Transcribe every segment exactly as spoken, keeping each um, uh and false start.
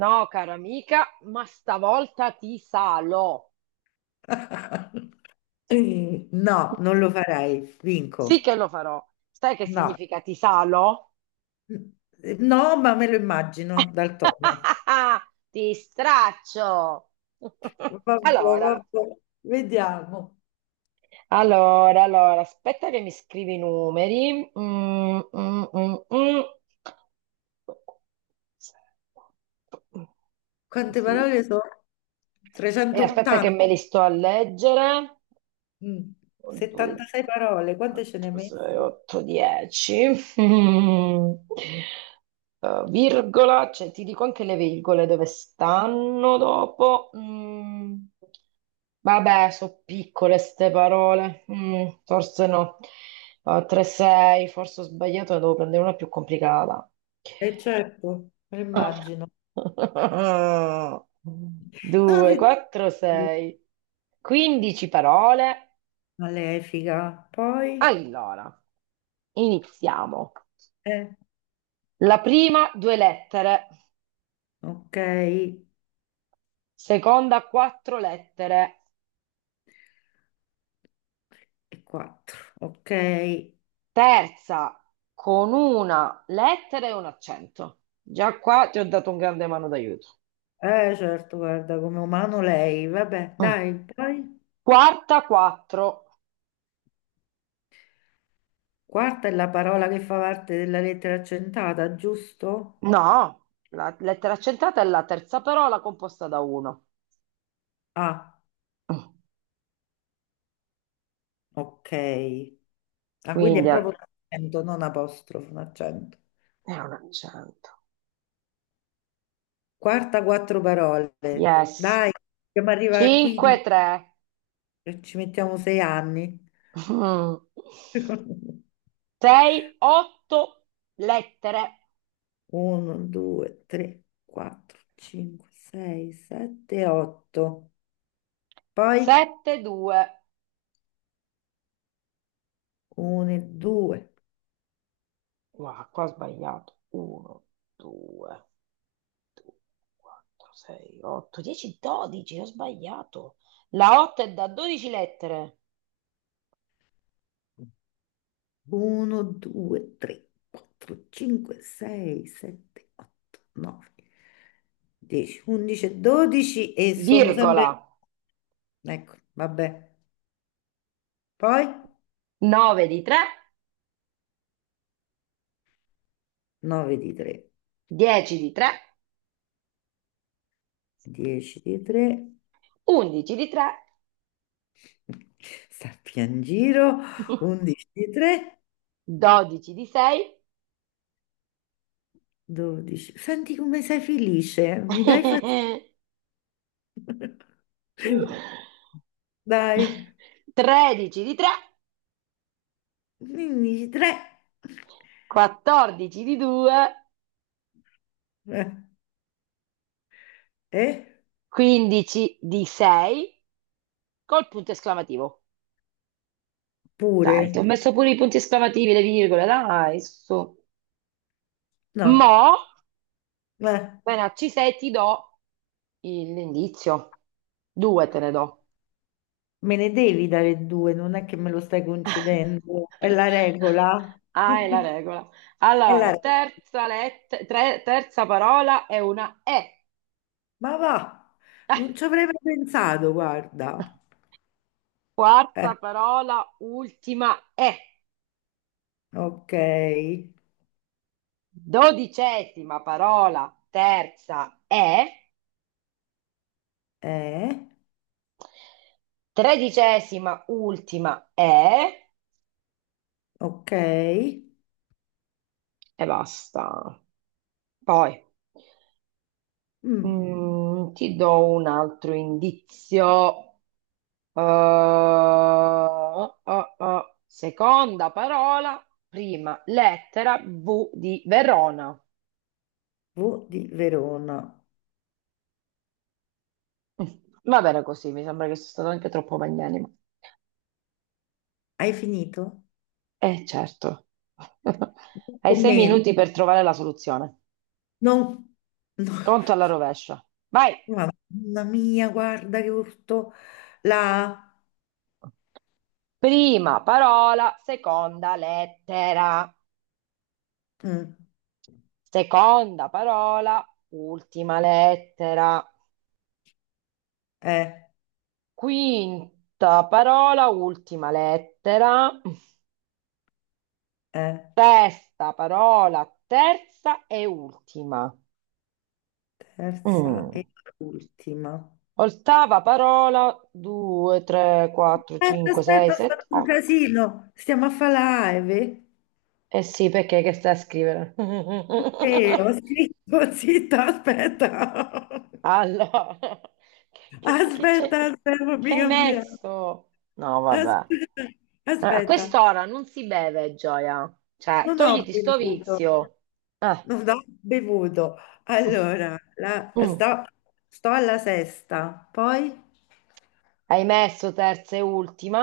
No, cara amica, ma stavolta ti salo. No, non lo farei, vinco. Sì che lo farò. Sai che No, significa ti salo? no, ma me lo immagino dal tono. Ti straccio. Vabbè, Allora, vabbè, vediamo. allora, allora, aspetta che mi scrivi i numeri. Mm, mm, mm, mm. Quante Così. parole sono? E aspetta che trecentottanta. me li sto a leggere. Mm, Dunque, settantasei parole, quante ce ne hai quattro, sei, messe? otto, dieci. Mm. Eh, virgola, cioè ti dico anche le virgole dove stanno dopo. Mm. Vabbè, sono piccole ste parole. Mm, forse no. tre, sei, forse ho sbagliato, ne devo prendere una più complicata. Eh certo, me lo immagino. Sono due, quattro, ridicolo, sei. quindici parole. malefica. Poi, Allora. Iniziamo. eh, La prima due lettere, ok, e seconda quattro lettere, quattro, ok. terza con una lettera e un accento. Già qua ti ho dato un grande mano d'aiuto. Eh, certo, guarda, come umano lei. Vabbè, Mm. dai, poi. Quarta quattro. Quarta è la parola che fa parte della lettera accentata, giusto? No, la lettera accentrata è la terza parola composta da uno. Ah, Mm. ok. Ah, quindi Quindi è è proprio un accento, non apostrofo, un accento. è un accento. Quarta, quattro parole. Yes. Dai, dobbiamo arrivare a cinque quindici, tre. ci mettiamo sei anni. sei otto lettere. uno, due, tre, quattro, cinque, sei, sette, otto. Poi sette due. uno, due, Guarda, qua ho sbagliato. uno, due, due, quattro, sei, otto, dieci, dodici. Ho sbagliato. La otto è da dodici lettere, uno, due, tre, quattro, cinque, sei, sette, otto, nove, dieci, undici, dodici e sono sempre... virgola. Ecco, vabbè. Poi nove di tre, nove di tre, dieci di tre, dieci di tre, undici di tre, sappi in giro, undici di tre, dodici di sei, dodici. Senti come sei felice, mi dai fastidio. Dai, tredici di tre, quindici di tre. quattordici di due, Eh, eh? quindici di sei, col punto esclamativo. Pure? Dai, ti ho messo pure i punti esclamativi e le virgole, dai, su. No. Mo, Eh. appena ci sei, ti do il- l'indizio. Due te ne do. Me ne devi dare due, non è che me lo stai concedendo, è la regola. Ah, è la regola. È la Allora, regola. terza, let- tre- terza parola è una E. Ma va, non ci avrei mai pensato, guarda. Eh, Quarta parola, ultima E. ok, Dodicesima parola, terza E. eh, Tredicesima, ultima E. ok. E basta. Poi Mm, mm, ti do un altro indizio. Eh, eh, eh. Seconda parola, prima lettera V di Verona. V di Verona. Mm, Va bene così, mi sembra che sono stato anche troppo magnanimo. Hai finito? Eh, certo. Hai Con sei meno. minuti per trovare la soluzione. Non... No. Conto alla rovescia. Vai. Mamma mia, guarda che urto. La... Prima parola, seconda lettera. mm, Seconda parola, ultima lettera. eh, Quinta parola, ultima lettera. eh, Sesta parola, terza e ultima. Terza e Mm. ultima. Ottava parola, due, tre, quattro, Aspetta, cinque, sei, aspetta, ho sette, fatto un otto. casino. Stiamo a fare live. Eh sì, perché che stai a scrivere? Ok, ho scritto, zitta, aspetta. Allora, che che- che Aspetta, c'è? aspetta, Che fammi hai cambiare. messo? No, vabbè. Aspetta, Allora, a aspetta. quest'ora non si beve, Gioia. Cioè, Non ho togliti sto bevuto. vizio. Eh. Non ho bevuto. Mm. Allora, la- Mm. sto, sto alla sesta, poi Hai messo terza e ultima,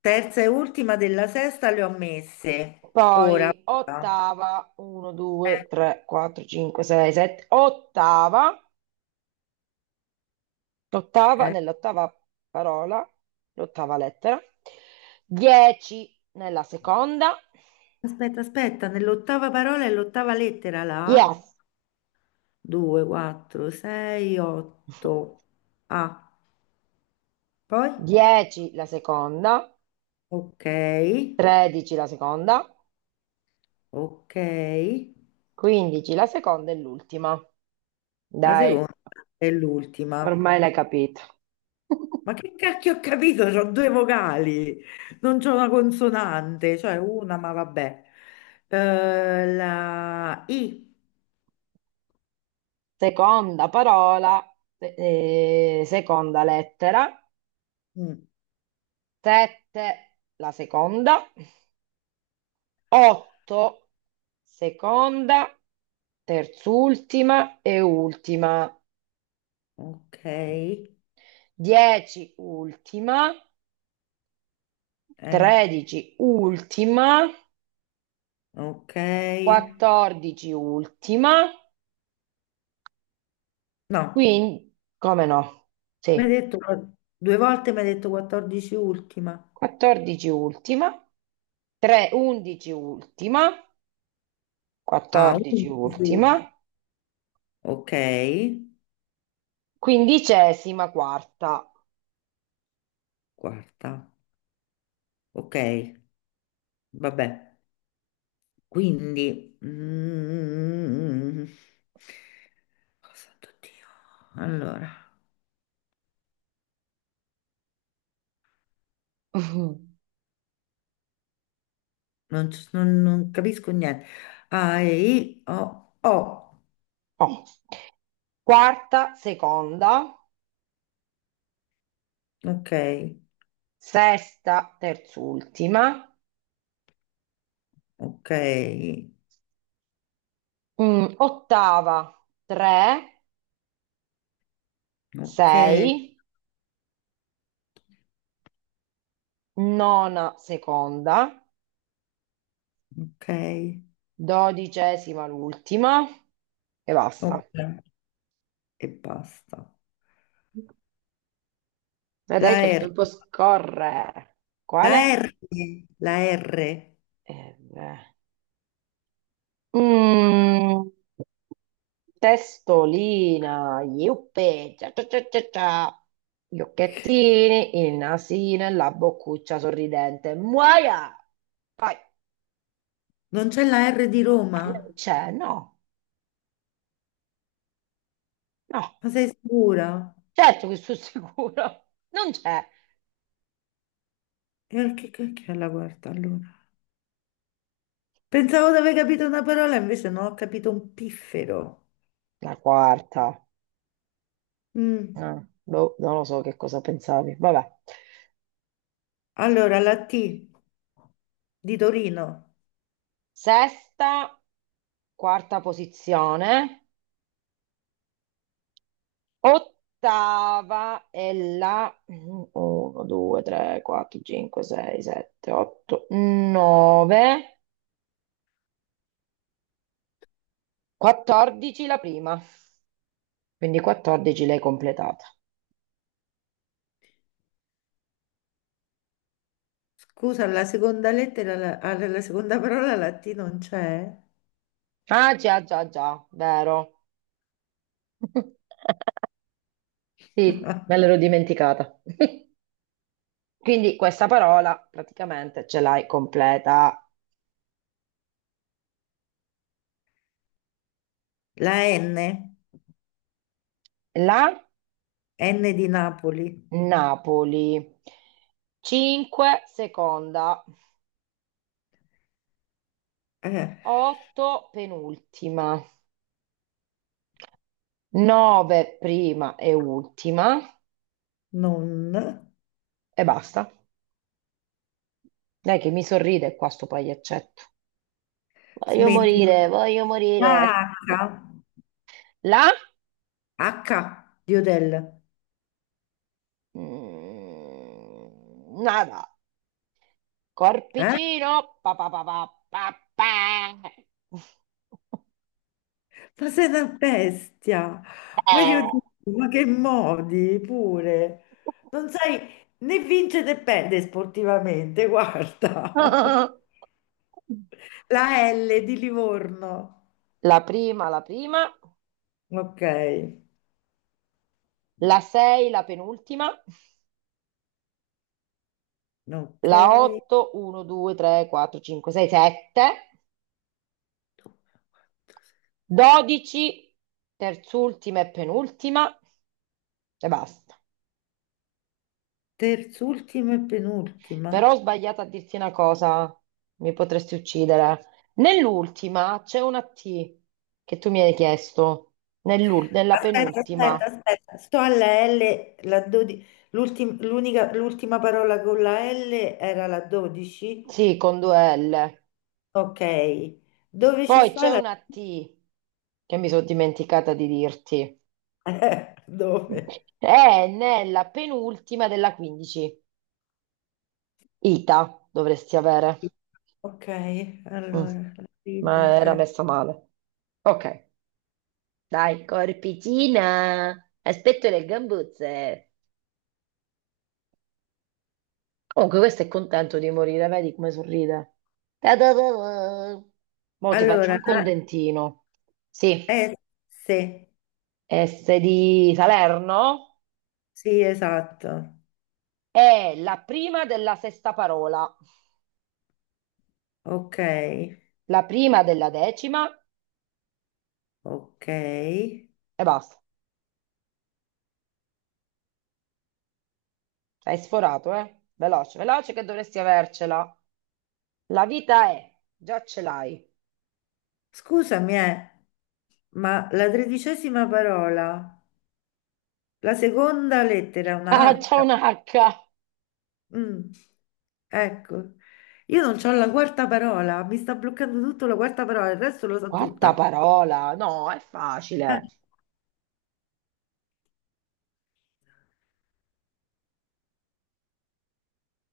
terza e ultima della sesta le ho messe. Ora. poi Eh, ottava, uno, due, tre, quattro, cinque, sei, sette, ottava, ottava, eh. nell'ottava parola, l'ottava lettera, dieci nella seconda, Aspetta, aspetta, nell'ottava parola è l'ottava lettera là. yes, due, quattro, sei, otto. Ah, poi? dieci la seconda, Ok, tredici la seconda, ok. quindici la seconda e l'ultima. La Dai, seconda è l'ultima. ormai l'hai capito. Ma che cacchio ho capito? C'ho due vocali, non c'ho una consonante, cioè una, ma vabbè. Eh, la I. Seconda parola, eh, seconda lettera, Mm, sette, la seconda, otto, seconda, terz'ultima e ultima, ok, dieci, ultima, eh, tredici, ultima, ok. quattordici, ultima, No, quindi, come no? mi hai Sì, detto due volte, mi hai detto quattordici ultima. quattordici, ultima, tre, undici, ultima. Ah, quattordici undici. ultima, Ok. quindicesima quarta. Quarta. Ok, vabbè. Quindi... mm, oh, santo Dio. Allora, non, so- non- non capisco niente. A, E, I, O, O. Oh. Quarta seconda, Ok, sesta terzultima, ok, mm, ottava tre, ok, sei, nona seconda, ok, dodicesima l'ultima e basta. ok. E basta. Vedrai La che il R, tempo scorre. la Quale? R, la R. Eh, beh. Mm. Testolina, iuppe, cia cia cia cia cia, gli occhettini, il nasino e la boccuccia sorridente. Muoia! Poi Non c'è la R di Roma? non c'è, no, no, Ma sei sicura? certo che sono sicuro, non c'è. E perché che che è la quarta allora? Pensavo di aver capito una parola, invece no, ho capito un piffero. La quarta, Mm. eh, boh, non lo so che cosa pensavi, vabbè. Allora, la T di Torino. Sesta, quarta posizione. Ottava è la uno, due, tre, quattro, cinque, sei, sette, otto, nove, quattordici la prima. Quindi quattordici l'hai completata. Scusa, la seconda lettera, la, alla- la seconda parola, la T non c'è. Ah, già, già, già, vero. Sì, me l'ero dimenticata. Quindi questa parola praticamente ce l'hai completa. La N, La N di Napoli. Napoli. cinque seconda, Eh, otto penultima. nove prima e ultima non. e basta. Dai che mi sorride qua sto pagliaccetto. Voglio Smetti. morire, voglio morire. La H, La? H di Hotel. Mm, nada. Eh? Corpicino. Pa, pa, pa, pa, pa, pa. Ma sei una bestia! Ma io dico, ma che modi pure! Non sai né vincere né perdere sportivamente, guarda! La L di Livorno. La prima, la prima. Ok, La sei, la penultima. La ok. otto, uno, due, tre, quattro, cinque, sei, sette. Due, quattro, Dodici, terz'ultima e penultima e basta. Terz'ultima e penultima. Però ho sbagliato a dirti una cosa, mi potresti uccidere. Nell'ultima c'è una T che tu mi hai chiesto, Nell'ul- nella Aspetta, aspetta, penultima, aspetta. Sto alla L, la dodici l'ultim- l'unica- l'ultima parola con la L era la dodici. sì, con due L. Ok. Dove ci Poi sta c'è la una T che mi sono dimenticata di dirti. Eh, dove? È nella penultima della quindici. Ita dovresti avere. Ok, Mm, allora, la ma vita, era eh. messa male. Ok. Dai, corpicina! Aspetto le gambuzze. Comunque, questo è contento di morire, vedi come sorride. Ta-da-da-da. Mo' ti Allora, faccio anche un la dentino. Sì, eh, sì, S di Salerno sì, esatto. è la prima della sesta parola, Ok, la prima della decima ok. e basta. Hai sforato, eh? Veloce, veloce che dovresti avercela. La vita è, già ce l'hai. Scusami, eh, ma la tredicesima parola, la seconda lettera è Ah, una c'è H. un H. Mm, Ecco, io non c'ho la quarta parola, mi sta bloccando tutto la quarta parola, il resto lo so Quarta tutta. parola, no, è facile. Eh,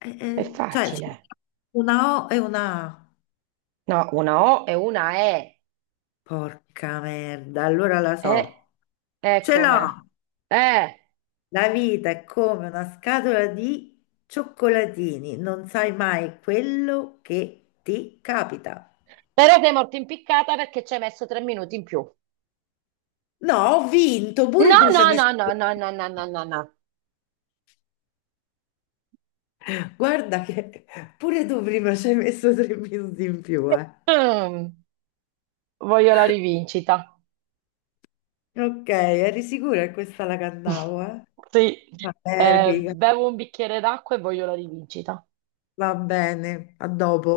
eh, È eh, cioè, c'è facile. una O e una A. No, una O e una E. Porca merda, allora la E, so. e Ce l'ho! come? Eh, La vita è come una scatola di cioccolatini, non sai mai quello che ti capita. però sei morto impiccata perché ci hai messo tre minuti in più. No, ho vinto, pure No, tu ci no, hai no, messo... no, no, no, no, no, no, no. Guarda che pure tu prima ci hai messo tre minuti in più, eh. Mm, voglio la rivincita. Ok, eri sicura che questa la cantavo, eh? Sì, Vabbè, eh, figa. bevo un bicchiere d'acqua e voglio la rivincita. Va bene, a dopo.